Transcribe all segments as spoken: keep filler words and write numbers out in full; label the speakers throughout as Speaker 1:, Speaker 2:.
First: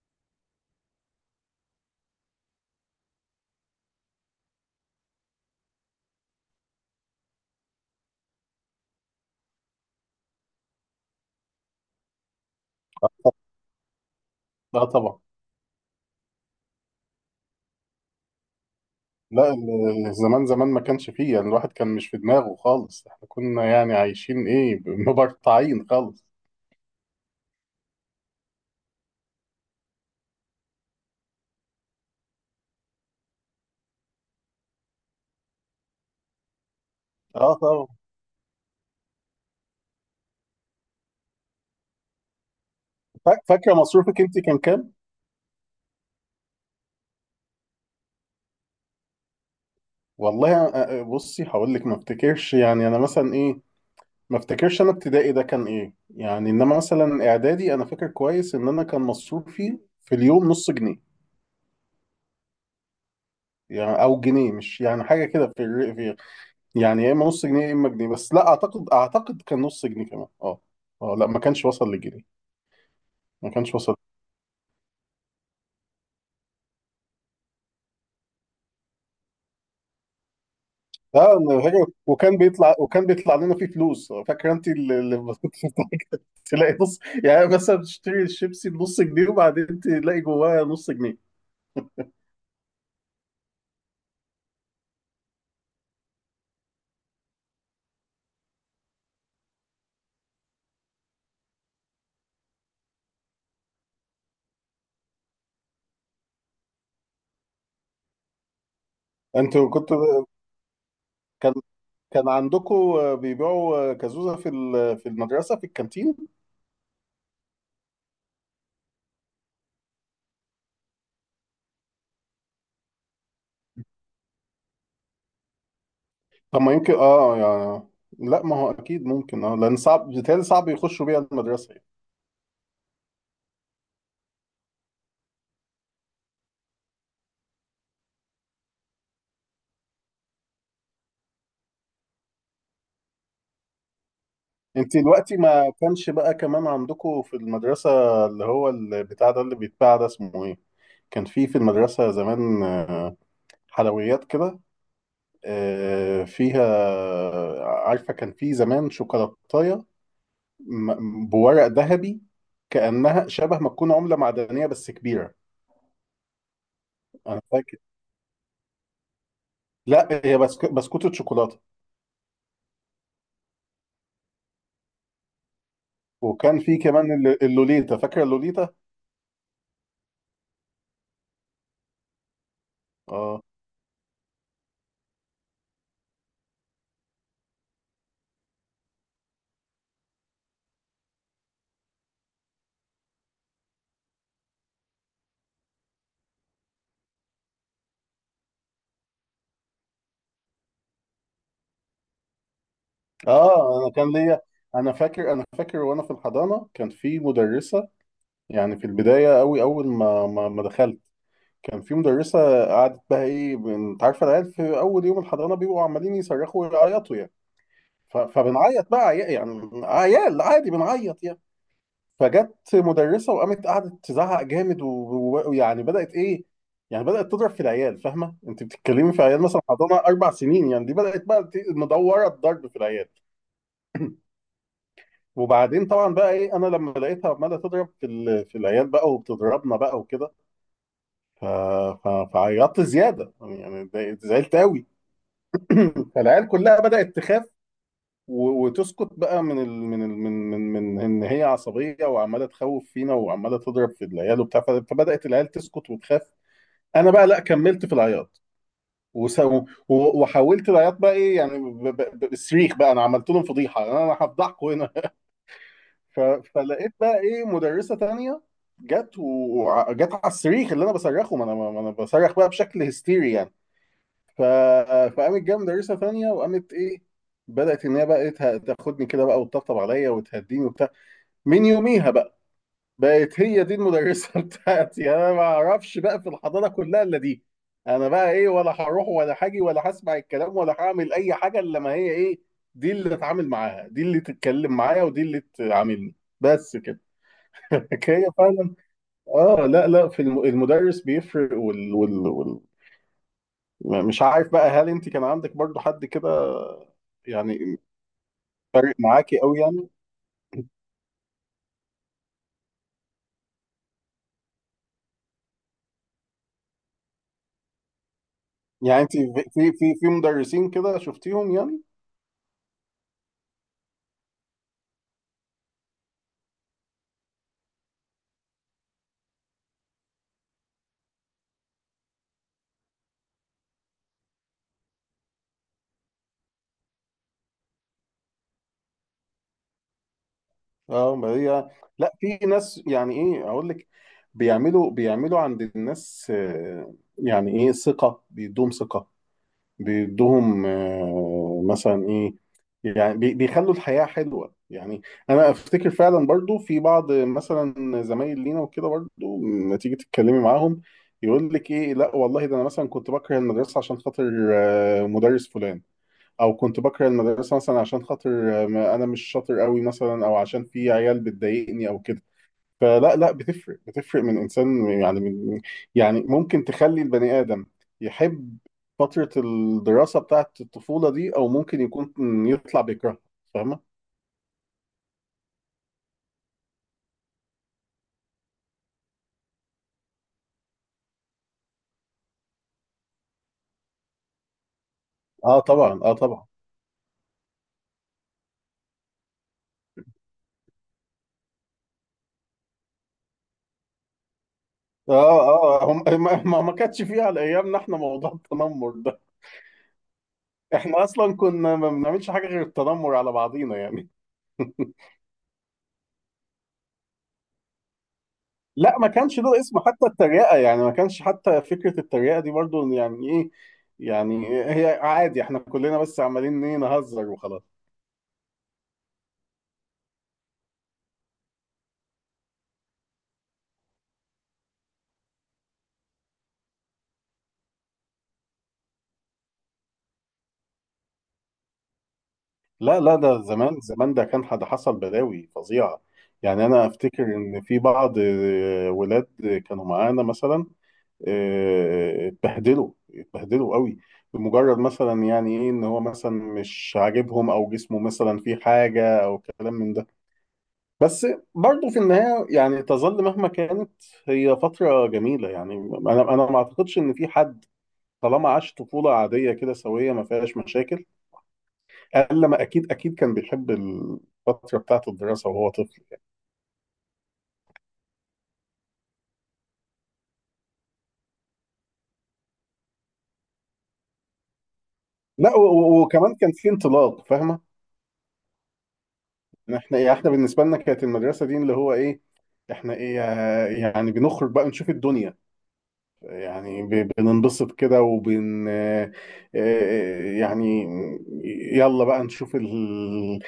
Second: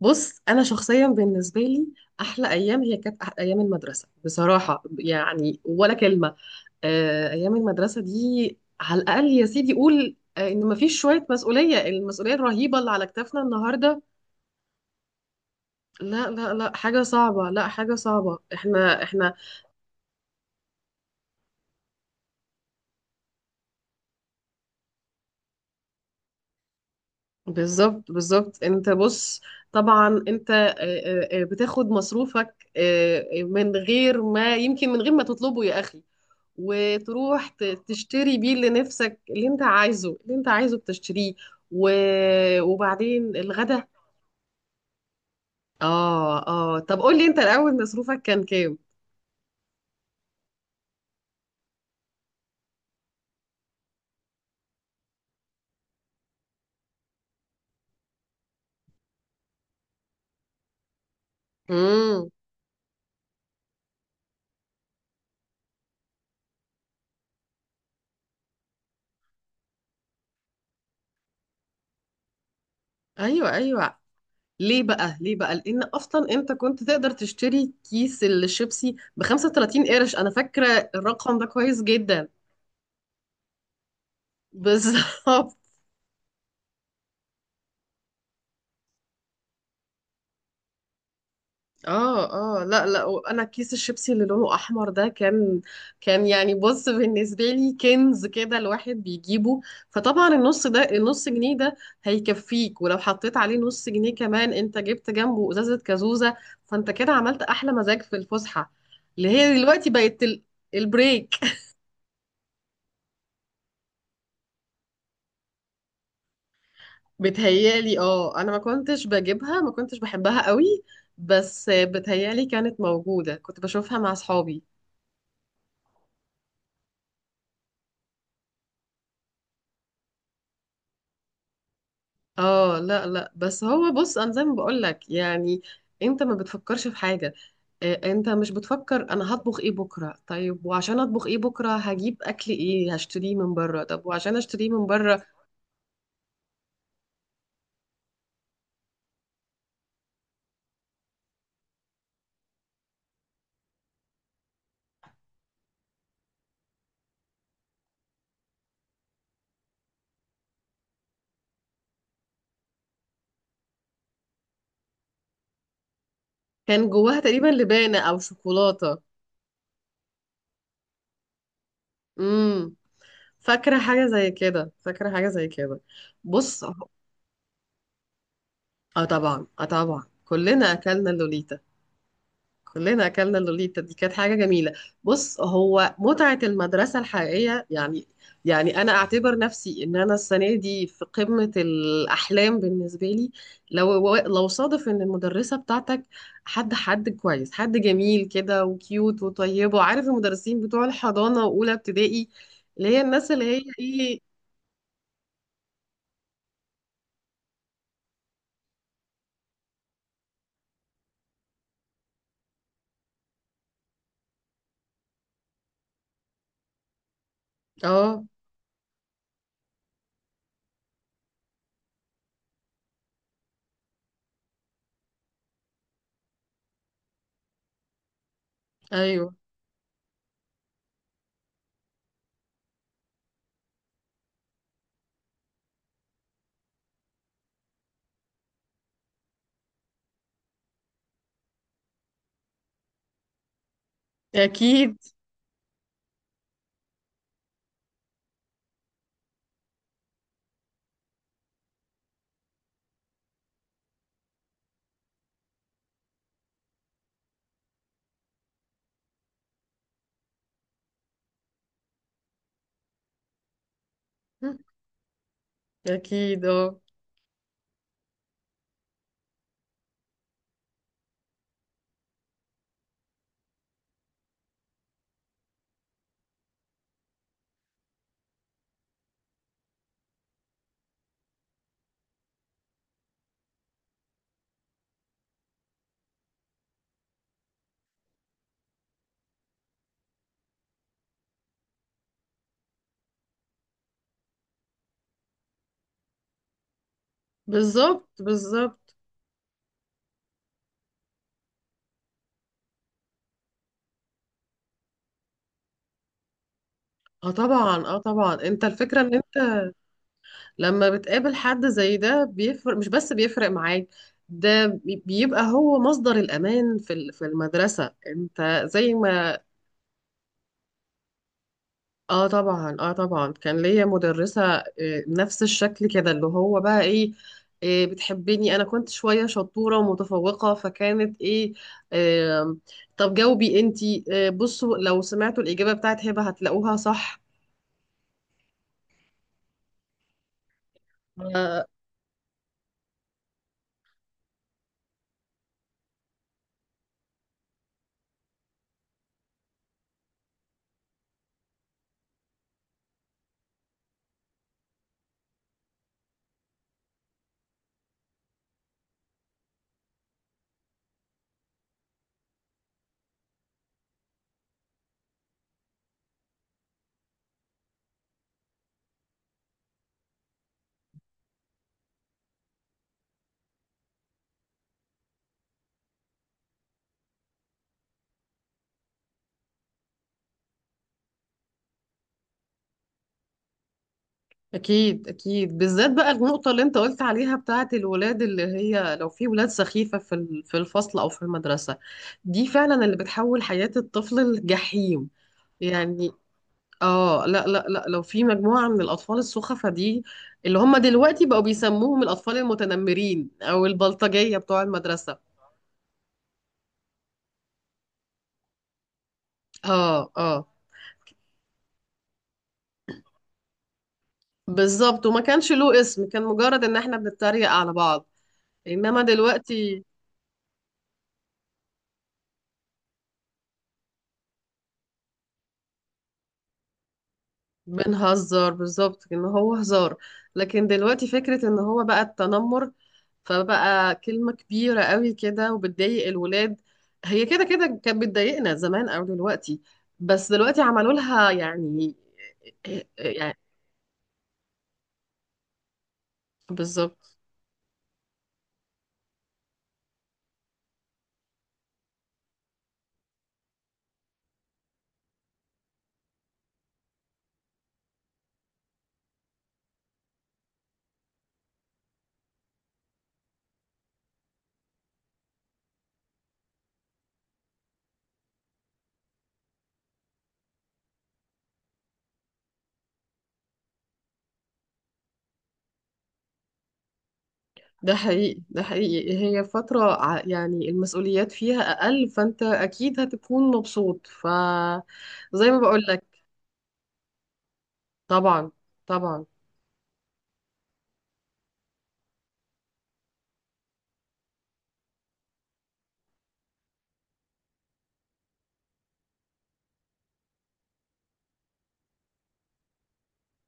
Speaker 1: بص انا شخصيا بالنسبه لي، احلى ايام هي كانت أح- ايام المدرسه بصراحه، يعني ولا كلمه. آه، ايام المدرسه دي على الاقل يا سيدي قول، آه، ان مفيش شويه مسؤوليه، المسؤوليه الرهيبه اللي على كتافنا النهارده.
Speaker 2: لا طبعا.
Speaker 1: لا لا لا حاجه صعبه، لا حاجه صعبه. احنا احنا
Speaker 2: لا ال- زمان زمان ما كانش فيه، يعني الواحد كان مش في دماغه خالص. احنا كنا يعني عايشين ايه ب- مبرطعين خالص.
Speaker 1: بالظبط بالظبط. انت بص، طبعا انت آه، آه، آه، بتاخد مصروفك، آه، آه، من غير ما، يمكن من غير ما تطلبه يا اخي. وتروح
Speaker 2: اه
Speaker 1: ت-
Speaker 2: طبعا.
Speaker 1: تشتري بيه اللي نفسك، اللي انت عايزه، اللي انت عايزه بتشتريه. و... وبعدين
Speaker 2: فا- فاكره
Speaker 1: الغدا.
Speaker 2: مصروفك انت كان كام؟
Speaker 1: اه اه، طب قول لي انت الاول، مصروفك كان كام؟
Speaker 2: والله أ- أ- بصي هقول لك، ما افتكرش يعني انا مثلا ايه ما افتكرش انا ابتدائي ده كان ايه، يعني انما مثلا اعدادي انا فاكر كويس ان انا كان مصروفي في اليوم نص جنيه.
Speaker 1: امم.
Speaker 2: يعني او جنيه، مش يعني حاجه كده في، الر- في يعني يا اما نص جنيه يا اما جنيه، بس لا اعتقد اعتقد كان نص جنيه كمان اه. اه لا، ما كانش وصل لجنيه.
Speaker 1: ايوه
Speaker 2: ما كانش
Speaker 1: ايوه.
Speaker 2: وسط.
Speaker 1: ليه بقى؟ ليه بقى؟ لان اصلا انت كنت تقدر تشتري كيس الشيبسي ب خمسة وتلاتين قرش، انا فاكره
Speaker 2: لا
Speaker 1: الرقم ده
Speaker 2: أنا
Speaker 1: كويس
Speaker 2: فاكر،
Speaker 1: جدا.
Speaker 2: وكان بيطلع وكان بيطلع لنا فيه فلوس، فاكر؟ انت اللي اللي
Speaker 1: بالظبط.
Speaker 2: بتاعك تلاقي نص، يعني مثلا تشتري الشيبسي بنص جنيه وبعدين تلاقي جواه نص جنيه.
Speaker 1: اه اه، لا لا، وانا كيس الشيبسي اللي لونه احمر ده كان، كان يعني، بص بالنسبه لي كنز كده الواحد بيجيبه. فطبعا النص ده، النص جنيه ده هيكفيك، ولو حطيت عليه نص جنيه كمان انت جبت جنبه ازازه كازوزه. فانت كده عملت احلى مزاج في الفسحه، اللي هي
Speaker 2: انتوا
Speaker 1: دلوقتي بقت
Speaker 2: كنتوا
Speaker 1: ال- البريك.
Speaker 2: كان كان عندكم بيبيعوا كازوزة في ال- في المدرسة في الكانتين؟
Speaker 1: بتهيالي اه، انا ما كنتش بجيبها، ما كنتش بحبها قوي، بس بتهيالي كانت موجوده، كنت بشوفها مع اصحابي.
Speaker 2: طب ما يمكن اه يعني، لا ما هو اكيد ممكن اه، لان صعب بيتهيألي صعب يخشوا بيها المدرسة يعني.
Speaker 1: اه لا لا، بس هو بص، انا زي ما بقول لك يعني، انت ما بتفكرش في حاجه. آه، انت مش بتفكر انا هطبخ ايه بكره، طيب وعشان اطبخ ايه بكره هجيب اكل ايه، هشتريه من بره، طب وعشان اشتريه من
Speaker 2: انت
Speaker 1: بره.
Speaker 2: دلوقتي ما كانش بقى كمان عندكم في المدرسة اللي هو البتاع ده اللي بيتباع ده اسمه ايه؟ كان في في المدرسة زمان آه، حلويات كده، آه، فيها، عارفة كان في زمان شوكولاتاية م- بورق ذهبي، كأنها شبه ما تكون عملة معدنية بس كبيرة.
Speaker 1: كان جواها
Speaker 2: أنا
Speaker 1: تقريبا
Speaker 2: فاكر،
Speaker 1: لبانه او شوكولاته.
Speaker 2: لا هي بسك... بسكوتة شوكولاتة.
Speaker 1: امم. فاكره حاجه زي كده، فاكره حاجه زي كده.
Speaker 2: وكان
Speaker 1: بص،
Speaker 2: في كمان الل- اللوليتا، فاكرة اللوليتا؟
Speaker 1: اه طبعا اه طبعا، كلنا اكلنا اللوليتا، كلنا اكلنا
Speaker 2: اه
Speaker 1: اللوليتا، دي كانت حاجه جميله. بص، هو متعه المدرسه الحقيقيه يعني، يعني انا اعتبر نفسي ان انا السنه دي في قمه الاحلام بالنسبه لي. لو لو صادف ان المدرسه بتاعتك، حد حد كويس، حد جميل كده وكيوت وطيب، وعارف المدرسين بتوع الحضانه واولى ابتدائي، اللي هي الناس اللي هي
Speaker 2: اه. أنا كان
Speaker 1: ايه.
Speaker 2: ليا، أنا فاكر أنا فاكر وأنا في الحضانة كان في مدرسة، يعني في البداية أوي أول ما ما ما دخلت كان في مدرسة قعدت بقى إيه، بن- أنت عارفة العيال في أول يوم الحضانة بيبقوا عمالين يصرخوا ويعيطوا يعني. ف-
Speaker 1: اه.
Speaker 2: فبنعيط بقى عيا- يعني عيال عادي بنعيط يعني. فجت مدرسة وقامت قعدت تزعق جامد و- ويعني بدأت إيه، يعني بدأت تضرب في العيال، فاهمة؟ أنت بتتكلمي في
Speaker 1: ايوه.
Speaker 2: عيال مثلا حضانة أربع سنين، يعني دي بدأت بقى ت- مدورة الضرب في العيال. وبعدين طبعا بقى إيه، أنا لما لقيتها عمالة تضرب في ال- في العيال بقى وبتضربنا بقى وكده، ف- ف- فعيطت زيادة يعني، يعني اتضايقت- زعلت قوي.
Speaker 1: اكيد
Speaker 2: فالعيال كلها بدأت تخاف و- وتسكت بقى من ال... من ال... من من من ان هي عصبيه وعماله تخوف فينا وعماله تضرب في العيال وبتاع، ف- فبدأت العيال تسكت وتخاف. انا بقى لا، كملت في العياط وس... و... وحولت العياط بقى ايه يعني ب... ب... ب- بالصريخ بقى، انا عملت لهم فضيحه، انا هفضحكم هنا. ف...
Speaker 1: اكيد. اه.
Speaker 2: فلقيت بقى ايه مدرسه تانية، جت وجت على الصريخ اللي انا بصرخه، ما انا ما انا بصرخ بقى بشكل هستيري يعني. ف... فقامت جايه مدرسه تانية وقامت ايه، بدات ان هي بقى ته- تاخدني كده بقى وتطبطب عليا وتهديني وبتاع. من يوميها بقى بقت هي دي المدرسه بتاعتي، يعني انا ما اعرفش بقى في الحضانه كلها الا دي. انا بقى ايه، ولا هروح ولا هاجي ولا هسمع الكلام ولا هعمل اي حاجه الا ما هي ايه، دي اللي اتعامل معاها، دي اللي تتكلم معايا، ودي اللي تعاملني، بس كده.
Speaker 1: بالظبط
Speaker 2: هي فعلا،
Speaker 1: بالظبط.
Speaker 2: اه لا لا، في الم- المدرس بيفرق وال... وال... وال... م- مش عارف بقى هل انت كان عندك برضو حد كده
Speaker 1: اه
Speaker 2: يعني
Speaker 1: طبعا اه طبعا، انت
Speaker 2: فارق
Speaker 1: الفكره ان
Speaker 2: معاكي قوي يعني؟
Speaker 1: لما بتقابل حد زي ده بيفرق، مش بس بيفرق معاك، ده بي- بيبقى هو مصدر الأمان في ال- في المدرسة، انت زي
Speaker 2: يعني انت
Speaker 1: ما.
Speaker 2: في في في في مدرسين كده شفتيهم يعني؟
Speaker 1: اه طبعا اه طبعا، كان ليا مدرسة، آه، نفس الشكل كده، اللي هو بقى ايه، آه، بتحبني، انا كنت شوية شطورة ومتفوقة، فكانت ايه، آه. طب جاوبي انتي، آه، بصوا لو سمعتوا الإجابة بتاعت هبة هتلاقوها صح.
Speaker 2: اه ما هي لا، في ناس يعني ايه اقول لك، بيعملوا بيعملوا عند الناس آه، يعني ايه ثقة، بيدوم ثقة، بيدوهم آه، مثلا ايه، يعني بي- بيخلوا الحياة حلوة يعني. انا افتكر فعلا برضو في بعض مثلا زمايل لينا وكده برضو، لما تيجي تتكلمي معاهم، يقول لك ايه لا والله ده انا مثلا كنت بكره المدرسة عشان خاطر آه، مدرس فلان، او كنت بكره المدرسة مثلا عشان خاطر آه، ما- انا مش شاطر قوي مثلا، او عشان في عيال بتضايقني او كده. فلا لا، بتفرق، بتفرق من انسان يعني من، يعني ممكن تخلي البني ادم يحب فتره الدراسه بتاعه الطفوله دي، او ممكن يكون يطلع بيكرهها، فاهمه؟
Speaker 1: اكيد اكيد، بالذات بقى النقطه اللي انت قلت عليها بتاعه الولاد، اللي هي لو في ولاد سخيفه في ال- في الفصل او في المدرسه، دي فعلا اللي بتحول حياه الطفل لجحيم.
Speaker 2: اه طبعا
Speaker 1: يعني
Speaker 2: اه طبعا.
Speaker 1: اه لا لا لا، لو في مجموعه من الاطفال السخفه دي، اللي هم دلوقتي بقوا بيسموهم الاطفال المتنمرين او البلطجيه بتوع المدرسه.
Speaker 2: اه اه هم ما ما ما كانتش فيه على ايامنا احنا موضوع التنمر ده.
Speaker 1: اه اه.
Speaker 2: احنا اصلا كنا ما بنعملش حاجه غير التنمر على بعضينا يعني.
Speaker 1: بالظبط، وما كانش له اسم، كان مجرد ان احنا بنتريق على بعض.
Speaker 2: لا
Speaker 1: انما
Speaker 2: ما كانش له اسم،
Speaker 1: دلوقتي،
Speaker 2: حتى التريقه يعني ما كانش حتى فكره التريقه دي برضو يعني ايه، يعني هي عادي احنا كلنا بس عمالين ايه، نهزر وخلاص.
Speaker 1: بنهزر بالظبط، ان هو هزار. لكن دلوقتي فكرة ان هو بقى التنمر، فبقى كلمة كبيرة قوي كده وبتضايق الولاد. هي كده كده كانت بتضايقنا زمان او دلوقتي، بس دلوقتي عملوا لها يعني،
Speaker 2: لا لا،
Speaker 1: يعني
Speaker 2: ده زمان زمان ده كان حد حصل بلاوي فظيعة، يعني أنا
Speaker 1: بالظبط.
Speaker 2: أفتكر إن في بعض آه، ولاد كانوا معانا مثلا آه، اتبهدلوا اتبهدلوا قوي، بمجرد مثلا يعني إيه إن هو مثلا مش عاجبهم، أو جسمه مثلا فيه حاجة، أو كلام من ده. بس برضه في النهاية يعني تظل مهما كانت هي فترة جميلة يعني. أنا أنا ما أعتقدش إن في حد طالما عاش طفولة عادية كده سوية ما فيهاش مشاكل، قال لما اكيد اكيد كان بيحب الفتره بتاعت الدراسه وهو طفل.
Speaker 1: ده حقيقي ده حقيقي، هي فترة ع- يعني المسؤوليات فيها اقل، فانت اكيد هتكون مبسوط، فزي
Speaker 2: لا
Speaker 1: ما
Speaker 2: و-
Speaker 1: بقول
Speaker 2: و-
Speaker 1: لك.
Speaker 2: وكمان كان في انطلاق، فاهمه؟
Speaker 1: طبعا طبعا.
Speaker 2: احنا ايه، احنا بالنسبه لنا كانت المدرسه دي اللي هو ايه، احنا ايه آه، يعني بنخرج بقى نشوف الدنيا، يعني ب- بننبسط كده وبن آه، آه، يعني يلا بقى نشوف ال...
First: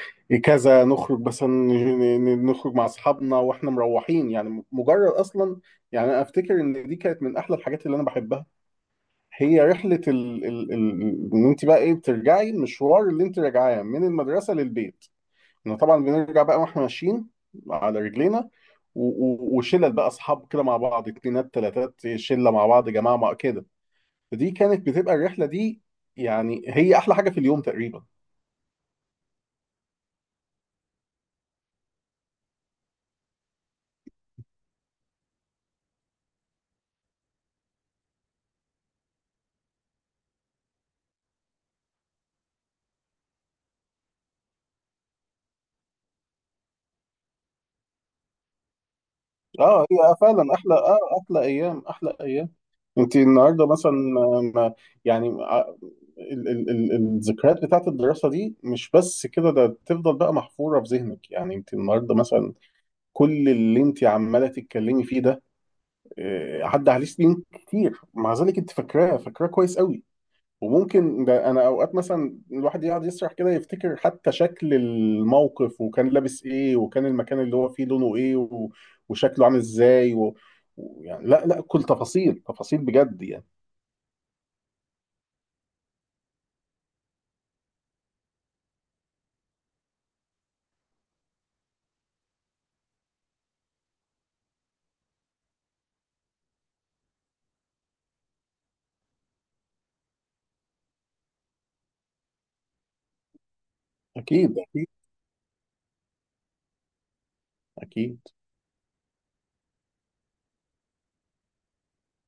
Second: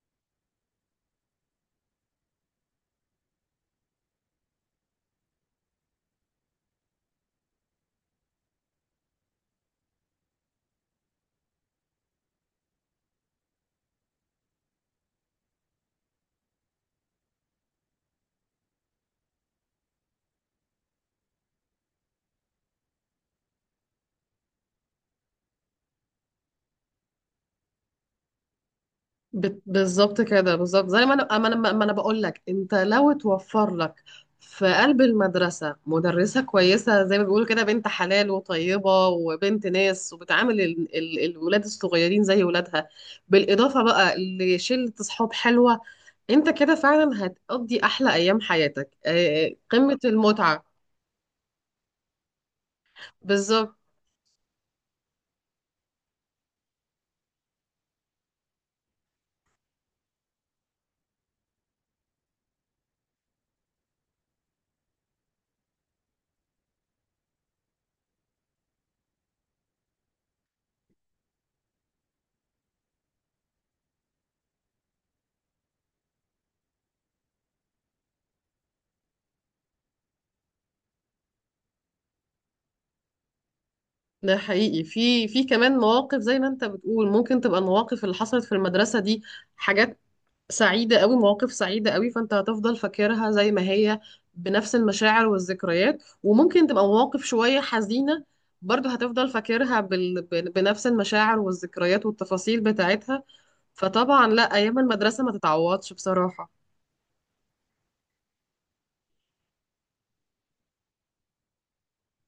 Speaker 2: كذا، نخرج بس ن- ن- نخرج مع اصحابنا واحنا مروحين، يعني مجرد اصلا، يعني انا افتكر ان دي كانت من احلى الحاجات اللي انا بحبها، هي رحلة ال... ال... ال... ان انت بقى ايه بترجعي المشوار اللي انت راجعاه من المدرسة للبيت. احنا طبعا بنرجع بقى واحنا ماشيين على رجلينا، و... و... وشلل بقى اصحاب كده مع بعض، اتنينات تلاتات، شلة مع بعض، جماعة مع كده، فدي كانت بتبقى الرحلة دي، يعني هي احلى حاجة في اليوم تقريبا.
Speaker 1: بت- بالظبط كده، بالظبط زي ما انا ما انا ما انا بقول لك، انت لو توفر لك في قلب المدرسه مدرسه كويسه، زي ما بيقولوا كده، بنت حلال وطيبه وبنت ناس، وبتعامل ال- ال- الولاد الصغيرين زي ولادها، بالاضافه بقى لشله اصحاب حلوه، انت كده فعلا هتقضي احلى ايام حياتك، آه،
Speaker 2: اه
Speaker 1: قمه
Speaker 2: هي فعلا
Speaker 1: المتعه.
Speaker 2: احلى، اه احلى ايام احلى ايام. انت النهارده
Speaker 1: بالظبط.
Speaker 2: مثلا ما- يعني ع- ال ال ال الذكريات بتاعت الدراسه دي مش بس كده، ده تفضل بقى محفوره في ذهنك، يعني انت النهارده مثلا كل اللي انت عماله تتكلمي فيه ده آه، عدى عليه سنين كتير، مع ذلك انت فاكراه، فاكراه كويس قوي. وممكن ده انا اوقات مثلا الواحد يقعد يسرح كده، يفتكر حتى شكل الموقف وكان لابس ايه وكان المكان اللي هو فيه لونه ايه و- وشكله عامل ازاي و... و- يعني لا لا، كل تفاصيل تفاصيل بجد يعني.
Speaker 1: ده حقيقي، في في كمان مواقف زي ما انت بتقول، ممكن تبقى المواقف اللي حصلت في المدرسه دي حاجات سعيدة قوي، مواقف سعيدة قوي، فانت هتفضل فاكرها زي ما هي، بنفس المشاعر والذكريات. وممكن تبقى مواقف شوية حزينة، برضه هتفضل فاكرها، بال... بن- بنفس المشاعر والذكريات والتفاصيل بتاعتها. فطبعا لا،
Speaker 2: أكيد
Speaker 1: أيام
Speaker 2: أكيد
Speaker 1: المدرسة ما تتعوضش بصراحة.
Speaker 2: أكيد.